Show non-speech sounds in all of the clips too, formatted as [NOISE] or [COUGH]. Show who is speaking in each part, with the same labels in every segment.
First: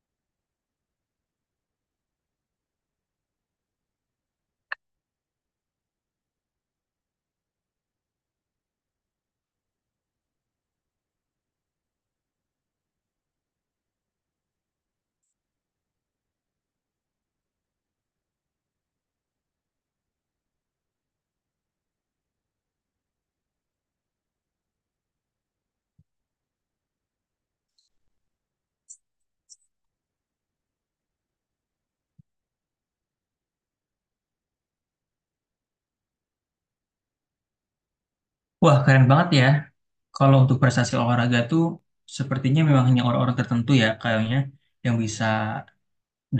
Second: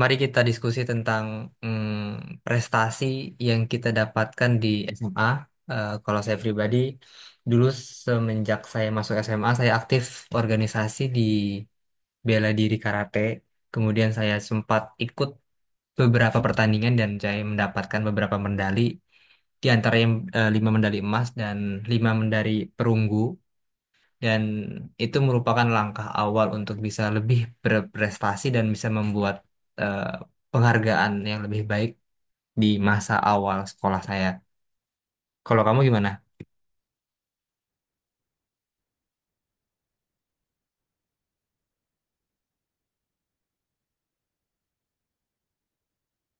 Speaker 1: Mari kita diskusi tentang prestasi yang kita dapatkan di SMA. Kalau saya pribadi, dulu semenjak saya masuk SMA, saya aktif organisasi di bela diri karate. Kemudian saya sempat ikut beberapa pertandingan dan saya mendapatkan beberapa medali, di antara lima medali emas dan lima medali perunggu. Dan itu merupakan langkah awal untuk bisa lebih berprestasi dan bisa membuat eh, penghargaan yang lebih baik di masa awal sekolah saya. Kalau kamu gimana?
Speaker 2: Wah, keren banget ya. Kalau untuk prestasi olahraga tuh sepertinya memang hanya orang-orang tertentu ya kayaknya yang bisa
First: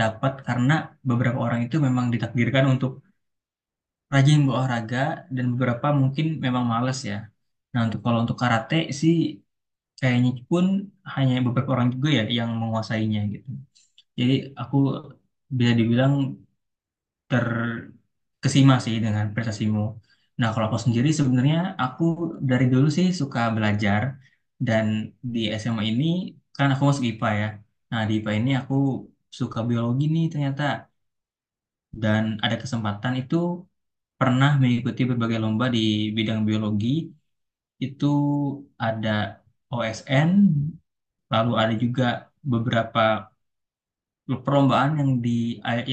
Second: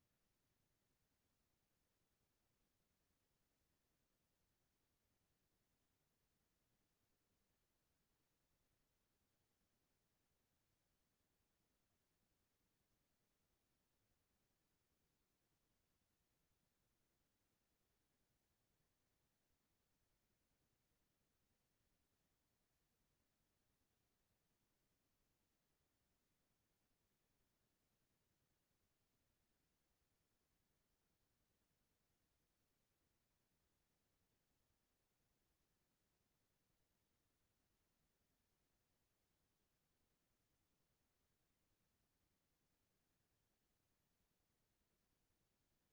Speaker 2: dapat karena beberapa orang itu memang ditakdirkan untuk rajin berolahraga dan beberapa mungkin memang males ya. Nah, kalau untuk karate sih kayaknya pun hanya beberapa orang juga ya yang menguasainya gitu. Jadi aku bisa dibilang terkesima sih dengan prestasimu. Nah, kalau aku sendiri sebenarnya aku dari dulu sih suka belajar dan di SMA ini kan aku masuk IPA ya. Nah, di IPA ini aku suka biologi nih ternyata dan ada kesempatan itu pernah mengikuti berbagai lomba di bidang biologi. Itu ada OSN, lalu ada juga beberapa perlombaan yang di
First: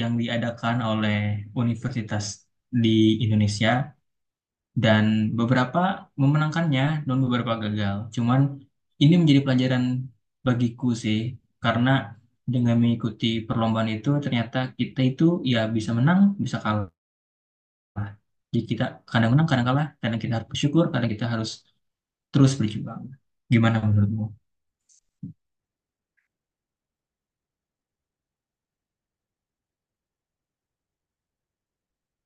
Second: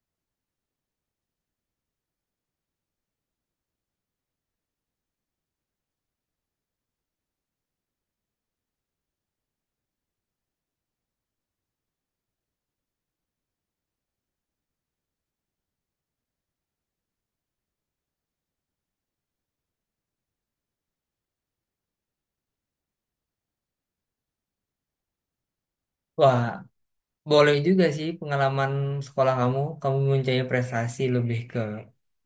Speaker 2: yang diadakan oleh universitas di Indonesia dan beberapa memenangkannya dan beberapa gagal. Cuman ini menjadi pelajaran bagiku sih karena dengan mengikuti perlombaan itu ternyata kita itu ya bisa menang, bisa kalah. Jadi kita kadang menang, kadang kalah, kadang kita harus bersyukur, kadang kita harus terus berjuang. Gimana menurutmu?
Speaker 1: Wah, boleh juga sih pengalaman sekolah kamu. Kamu mempunyai prestasi lebih ke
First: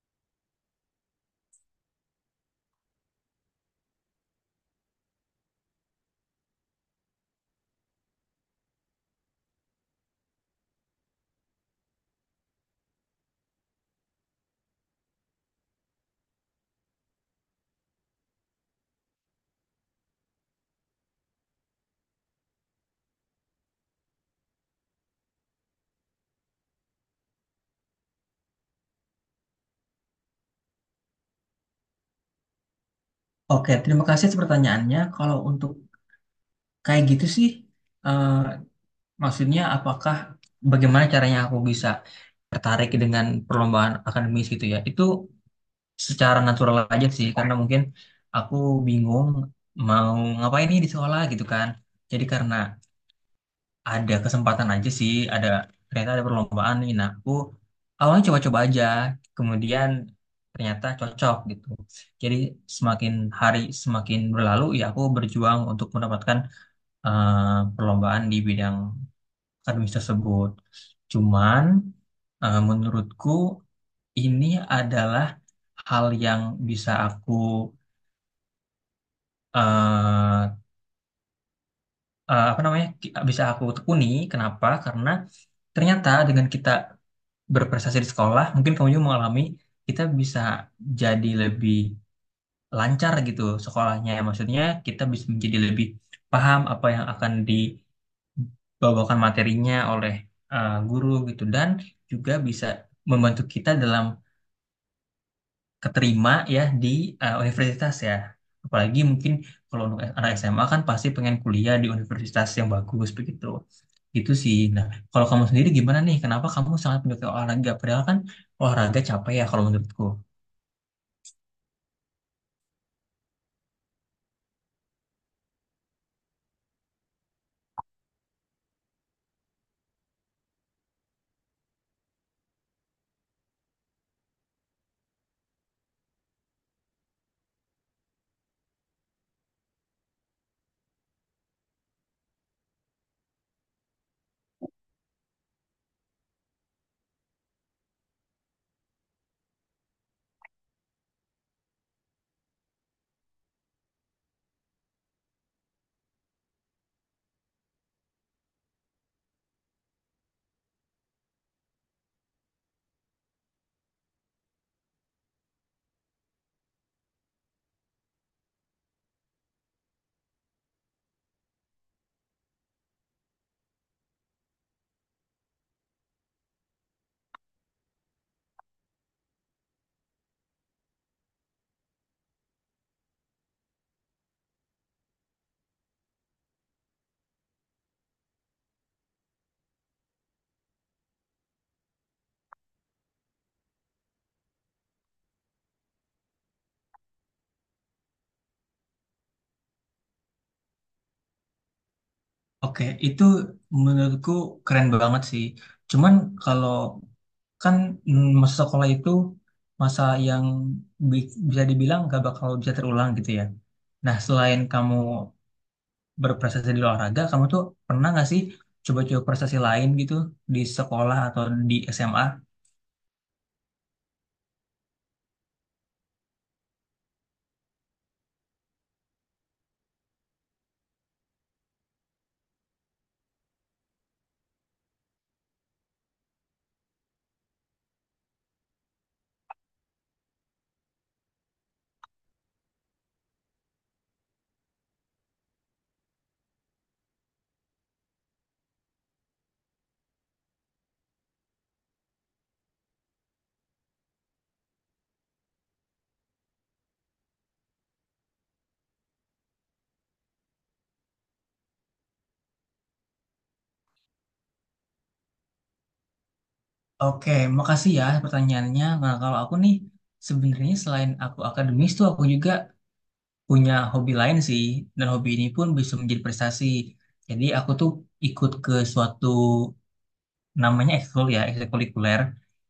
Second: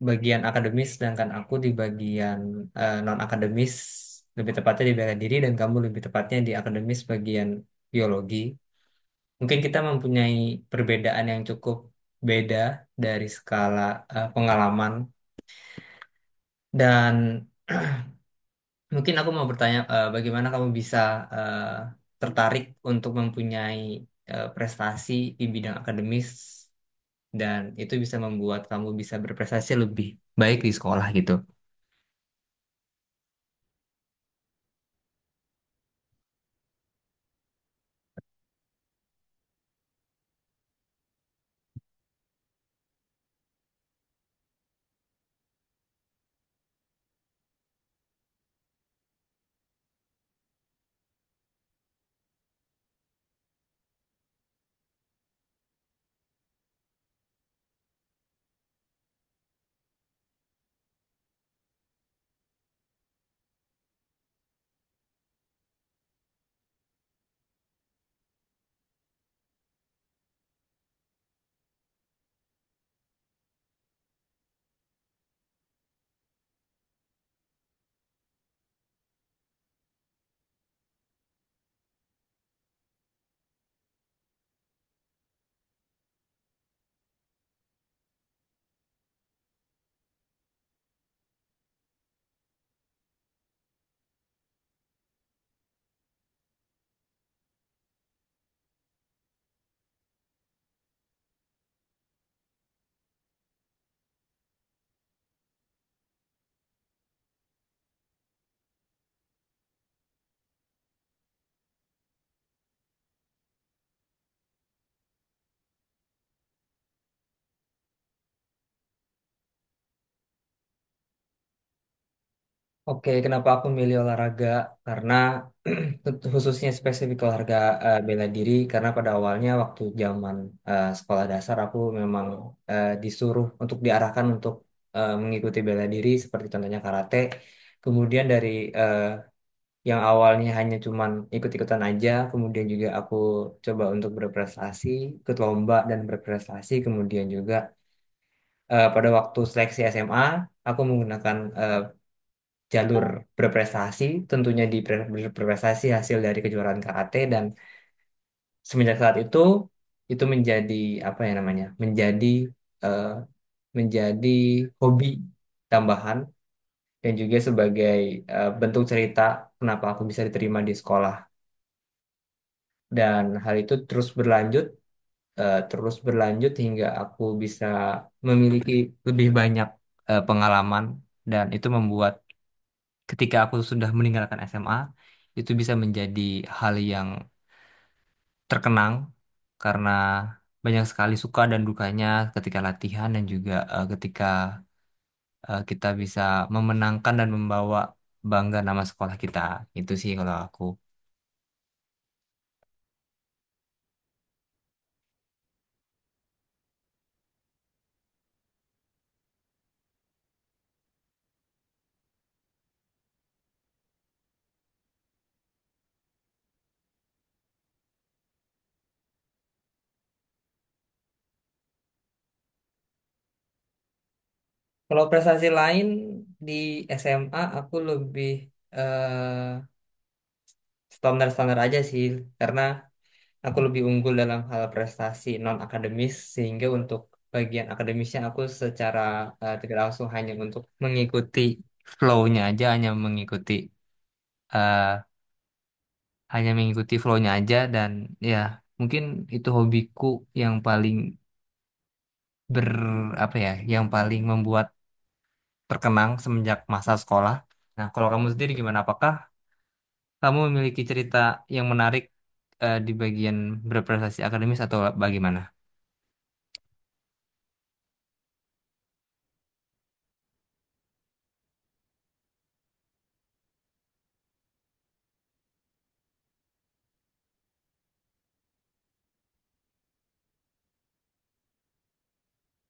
Speaker 1: bagian akademis, sedangkan aku di bagian non-akademis, lebih tepatnya di bela diri, dan kamu lebih tepatnya di akademis bagian biologi. Mungkin kita mempunyai perbedaan yang cukup beda dari skala pengalaman dan [CLEARS THROAT] mungkin aku mau bertanya bagaimana kamu bisa eh, tertarik untuk mempunyai prestasi di bidang akademis dan itu bisa membuat kamu bisa berprestasi lebih baik di sekolah gitu.
Speaker 2: Oke, terima kasih atas pertanyaannya. Kalau untuk kayak gitu sih, eh, maksudnya bagaimana caranya aku bisa tertarik dengan perlombaan akademis gitu ya? Itu secara natural aja sih karena mungkin aku bingung mau ngapain nih di sekolah gitu kan jadi karena ada kesempatan aja sih ternyata ada perlombaan nih, nah aku awalnya coba-coba aja kemudian ternyata cocok gitu. Jadi semakin hari semakin berlalu ya aku berjuang untuk mendapatkan perlombaan di bidang akademis tersebut. Cuman menurutku ini adalah hal yang bisa aku eh, tekuni. Kenapa? Karena ternyata dengan kita berprestasi di sekolah, mungkin kamu juga mengalami kita bisa jadi lebih lancar gitu sekolahnya. Ya. Maksudnya kita bisa menjadi lebih paham apa yang akan dibawakan materinya oleh guru gitu dan juga bisa membantu kita dalam keterima ya di universitas ya. Apalagi mungkin kalau untuk anak SMA kan pasti pengen kuliah di universitas yang bagus begitu. Gitu sih. Nah, kalau kamu sendiri gimana nih? Kenapa kamu sangat menyukai olahraga? Padahal kan olahraga capek ya kalau menurutku.
Speaker 1: Oke, kenapa aku milih olahraga? Karena [CLEARS THROAT] khususnya spesifik olahraga bela diri, karena pada awalnya waktu zaman sekolah dasar aku memang disuruh untuk diarahkan untuk mengikuti bela diri seperti contohnya karate. Kemudian dari eh, yang awalnya hanya cuman ikut-ikutan aja, kemudian juga aku coba untuk berprestasi, ikut lomba dan berprestasi, kemudian juga pada waktu seleksi SMA aku menggunakan jalur berprestasi, tentunya di berprestasi hasil dari kejuaraan karate dan semenjak saat itu menjadi apa ya namanya? Menjadi eh, menjadi hobi tambahan dan juga sebagai bentuk cerita kenapa aku bisa diterima di sekolah. Dan hal itu terus berlanjut hingga aku bisa memiliki lebih banyak pengalaman dan itu membuat ketika aku sudah meninggalkan SMA itu bisa menjadi hal yang terkenang karena banyak sekali suka dan dukanya ketika latihan dan juga ketika kita bisa memenangkan dan membawa bangga nama sekolah kita. Itu sih kalau aku.
Speaker 2: Oke, itu menurutku keren banget sih. Cuman kalau kan, masa sekolah itu masa yang bisa dibilang gak bakal bisa terulang gitu ya. Nah, selain kamu berprestasi di olahraga, kamu tuh pernah nggak sih coba-coba prestasi lain gitu di sekolah atau di SMA?
Speaker 1: Kalau prestasi lain di SMA aku lebih eh, standar-standar aja sih karena aku lebih unggul dalam hal prestasi non akademis sehingga untuk bagian akademisnya aku secara tidak langsung hanya untuk mengikuti flow-nya aja eh, hanya mengikuti flow-nya aja dan ya mungkin itu hobiku yang paling ber apa ya yang paling membuat terkenang semenjak masa sekolah. Nah, kalau kamu sendiri gimana? Apakah kamu memiliki cerita yang menarik di bagian berprestasi akademis atau bagaimana?
Speaker 2: Oke, makasih ya pertanyaannya. Nah, kalau aku nih sebenarnya selain aku akademis tuh aku juga punya hobi lain sih dan hobi ini pun bisa menjadi prestasi. Jadi aku tuh ikut ke suatu namanya ekskul ya, ekstrakurikuler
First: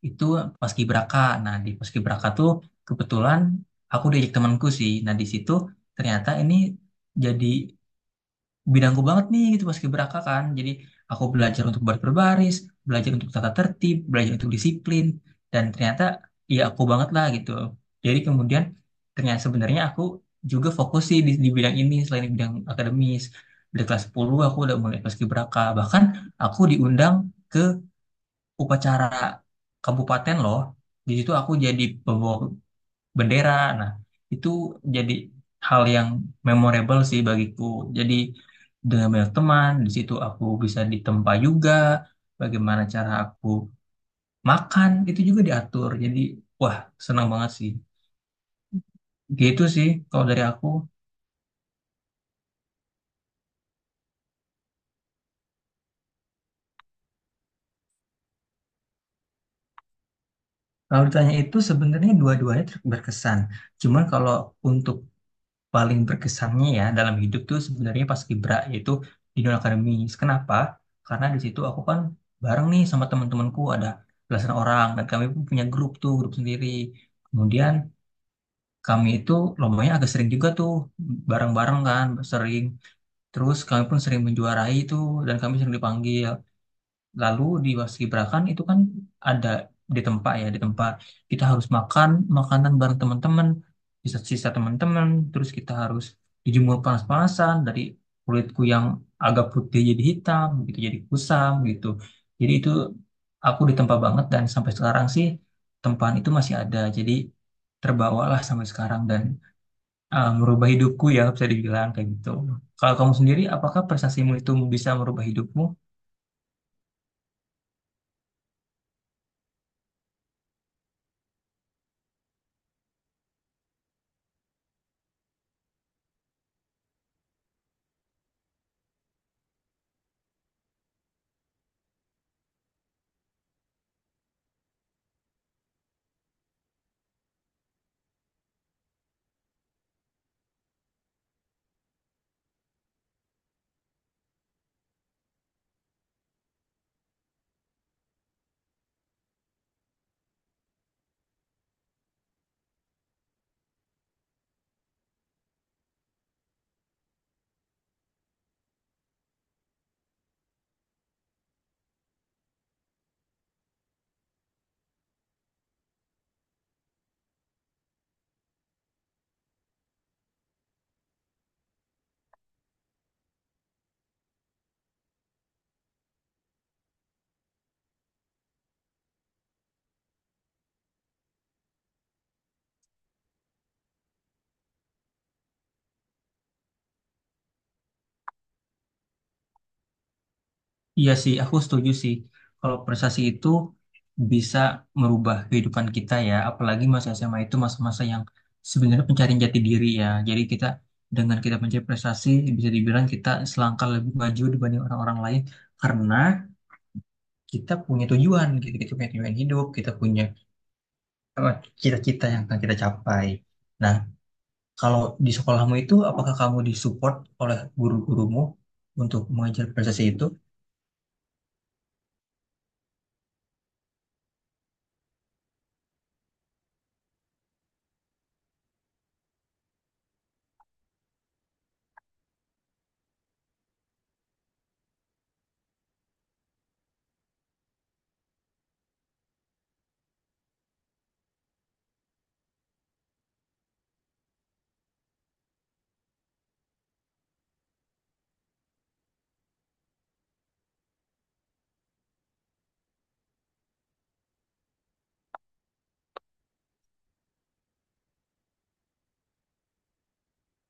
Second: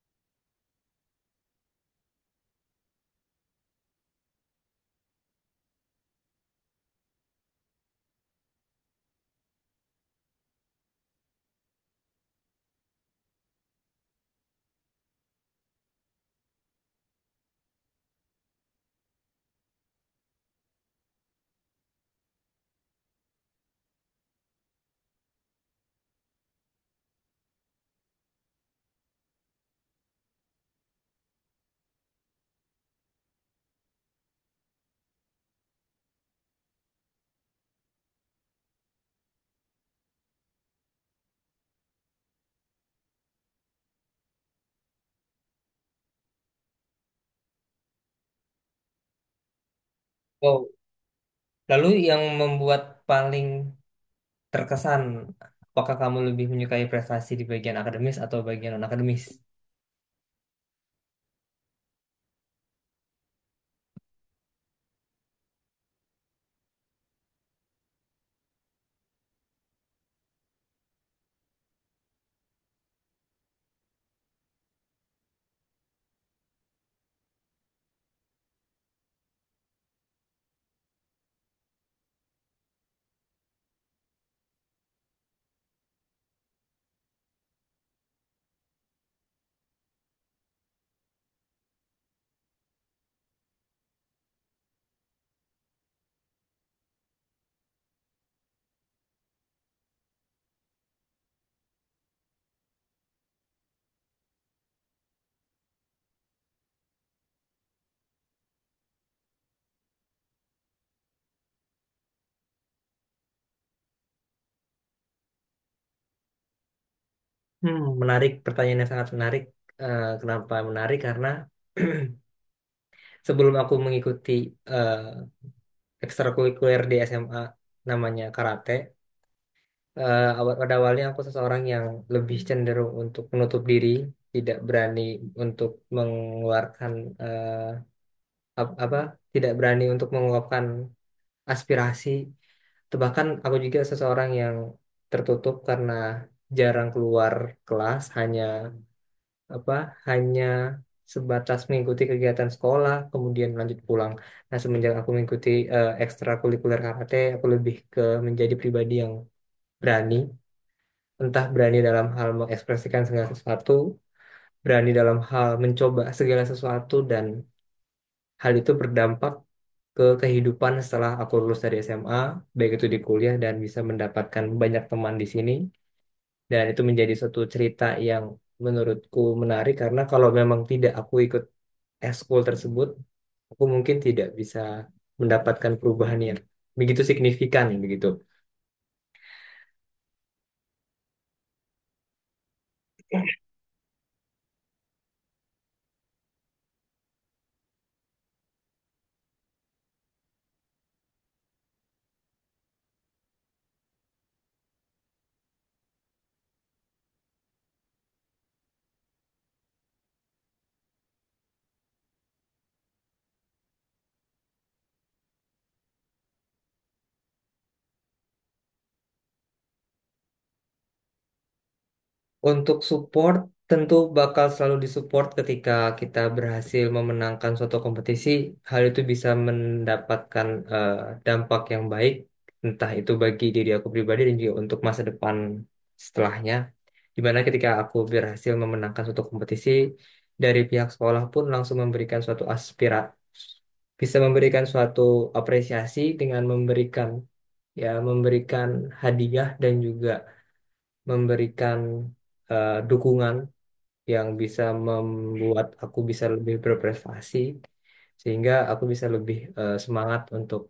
Speaker 2: itu paskibraka. Nah, di paskibraka tuh kebetulan aku diajak temanku sih. Nah, di situ ternyata ini jadi bidangku banget nih gitu paskibraka kan. Jadi aku belajar untuk baris berbaris, belajar untuk tata tertib, belajar untuk disiplin dan ternyata ya aku banget lah gitu. Jadi kemudian ternyata sebenarnya aku juga fokus sih di bidang ini selain di bidang akademis. Dari kelas 10 aku udah mulai paskibraka. Bahkan aku diundang ke upacara kabupaten loh. Di situ aku jadi pembawa bendera. Nah, itu jadi hal yang memorable sih bagiku. Jadi dengan banyak teman, di situ aku bisa ditempa juga, bagaimana cara aku makan itu juga diatur. Jadi, wah, senang banget sih. Gitu sih kalau dari aku.
Speaker 1: Lalu yang membuat paling terkesan, apakah kamu lebih menyukai prestasi di bagian akademis atau bagian non-akademis?
Speaker 2: Kalau ditanya itu sebenarnya dua-duanya berkesan. Cuman kalau untuk paling berkesannya ya dalam hidup tuh sebenarnya pas Kibra yaitu di dunia akademis. Kenapa? Karena di situ aku kan bareng nih sama teman-temanku ada belasan orang dan kami pun punya grup tuh grup sendiri. Kemudian kami itu lombanya agak sering juga tuh bareng-bareng kan sering. Terus kami pun sering menjuarai tuh dan kami sering dipanggil. Lalu di Wasibrakan itu kan ada di tempat ya, di tempat kita harus makan makanan bareng teman-teman, sisa-sisa teman-teman, terus kita harus dijemur panas-panasan, dari kulitku yang agak putih jadi hitam, gitu jadi kusam gitu. Jadi itu aku ditempa banget dan sampai sekarang sih tempaan itu masih ada. Jadi terbawalah sampai sekarang dan merubah hidupku ya bisa dibilang kayak gitu. Kalau kamu sendiri, apakah prestasimu itu bisa merubah hidupmu?
Speaker 1: Hmm, menarik, pertanyaan yang sangat menarik. Eh, kenapa menarik? Karena [CLEARS THROAT] sebelum aku mengikuti eh ekstrakurikuler di SMA namanya karate, pada awalnya aku seseorang yang lebih cenderung untuk menutup diri, tidak berani untuk mengeluarkan eh, ap- apa, tidak berani untuk mengungkapkan aspirasi. Atau bahkan aku juga seseorang yang tertutup karena jarang keluar kelas, apa, hanya sebatas mengikuti kegiatan sekolah, kemudian lanjut pulang. Nah, semenjak aku mengikuti ekstrakurikuler karate, aku lebih ke menjadi pribadi yang berani, entah berani dalam hal mengekspresikan segala sesuatu, berani dalam hal mencoba segala sesuatu dan hal itu berdampak ke kehidupan setelah aku lulus dari SMA, baik itu di kuliah dan bisa mendapatkan banyak teman di sini. Dan itu menjadi suatu cerita yang menurutku menarik karena kalau memang tidak aku ikut eskul tersebut, aku mungkin tidak bisa mendapatkan perubahan yang begitu signifikan begitu.
Speaker 2: Iya sih, aku setuju sih. Kalau prestasi itu bisa merubah kehidupan kita ya, apalagi masa SMA itu masa-masa yang sebenarnya pencarian jati diri ya. Jadi kita dengan kita mencari prestasi bisa dibilang kita selangkah lebih maju dibanding orang-orang lain karena kita punya tujuan, gitu. Kita punya tujuan hidup, kita punya eh, cita-cita yang akan kita capai. Nah, kalau di sekolahmu itu apakah kamu disupport oleh guru-gurumu untuk mengajar prestasi itu?
Speaker 1: Untuk support tentu bakal selalu disupport ketika kita berhasil memenangkan suatu kompetisi. Hal itu bisa mendapatkan eh, dampak yang baik, entah itu bagi diri aku pribadi dan juga untuk masa depan setelahnya. Dimana ketika aku berhasil memenangkan suatu kompetisi, dari pihak sekolah pun langsung memberikan suatu aspira, bisa memberikan suatu apresiasi dengan memberikan ya memberikan hadiah dan juga memberikan dukungan yang bisa membuat aku bisa lebih berprestasi sehingga aku bisa lebih semangat untuk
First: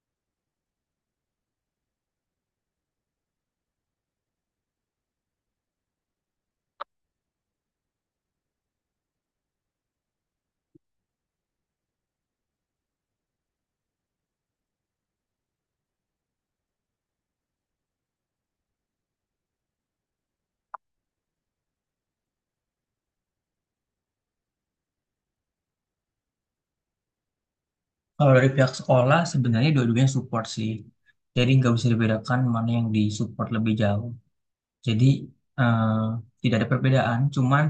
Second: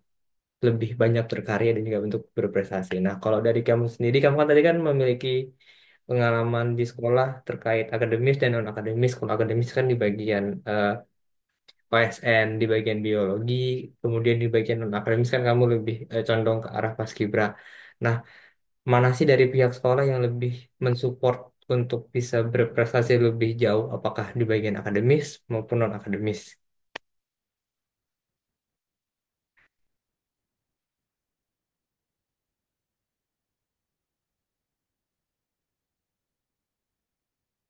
Speaker 1: lebih banyak berkarya dan juga untuk berprestasi. Nah, kalau dari kamu sendiri, kamu kan tadi kan memiliki pengalaman di sekolah terkait akademis dan non akademis. Kalau akademis kan di bagian eh, OSN, di bagian biologi, kemudian di bagian non akademis kan kamu lebih condong ke arah paskibra. Nah, mana sih dari pihak sekolah yang lebih mensupport untuk bisa berprestasi lebih jauh, apakah di bagian akademis maupun non-akademis?
Speaker 2: Kalau dari pihak sekolah sebenarnya dua-duanya support sih. Jadi nggak bisa dibedakan mana yang disupport lebih jauh. Jadi, eh, tidak ada perbedaan. Cuman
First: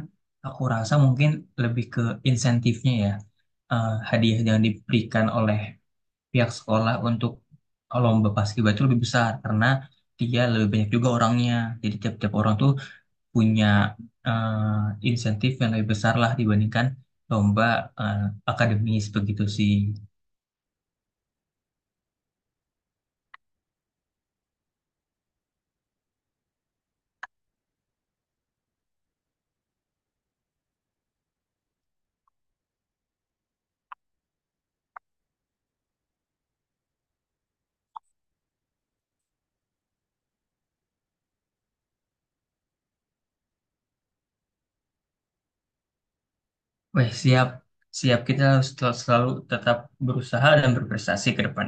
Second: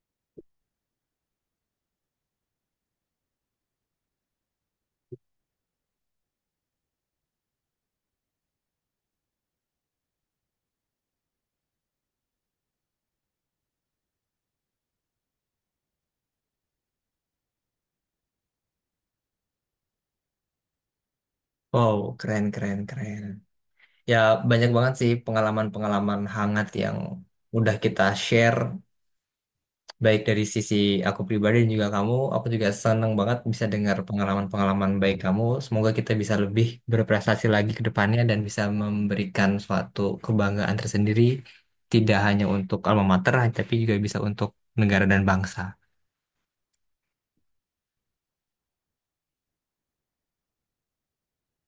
Speaker 2: aku rasa mungkin lebih ke insentifnya ya. Hadiah yang diberikan oleh pihak sekolah untuk lomba paskibra itu lebih besar karena dia lebih banyak juga orangnya. Jadi tiap-tiap orang tuh punya insentif yang lebih besar lah dibandingkan lomba eh, akademis begitu sih.
Speaker 1: Wow, keren, keren, keren. Ya, banyak banget sih pengalaman-pengalaman hangat yang udah kita share baik dari sisi aku pribadi dan juga kamu, aku juga senang banget bisa dengar pengalaman-pengalaman baik kamu. Semoga kita bisa lebih berprestasi lagi ke depannya dan bisa memberikan suatu kebanggaan tersendiri, tidak hanya untuk alma mater, tapi juga bisa untuk negara dan bangsa.
Speaker 2: Wih, siap. Siap, kita harus selalu tetap berusaha dan berprestasi ke depan.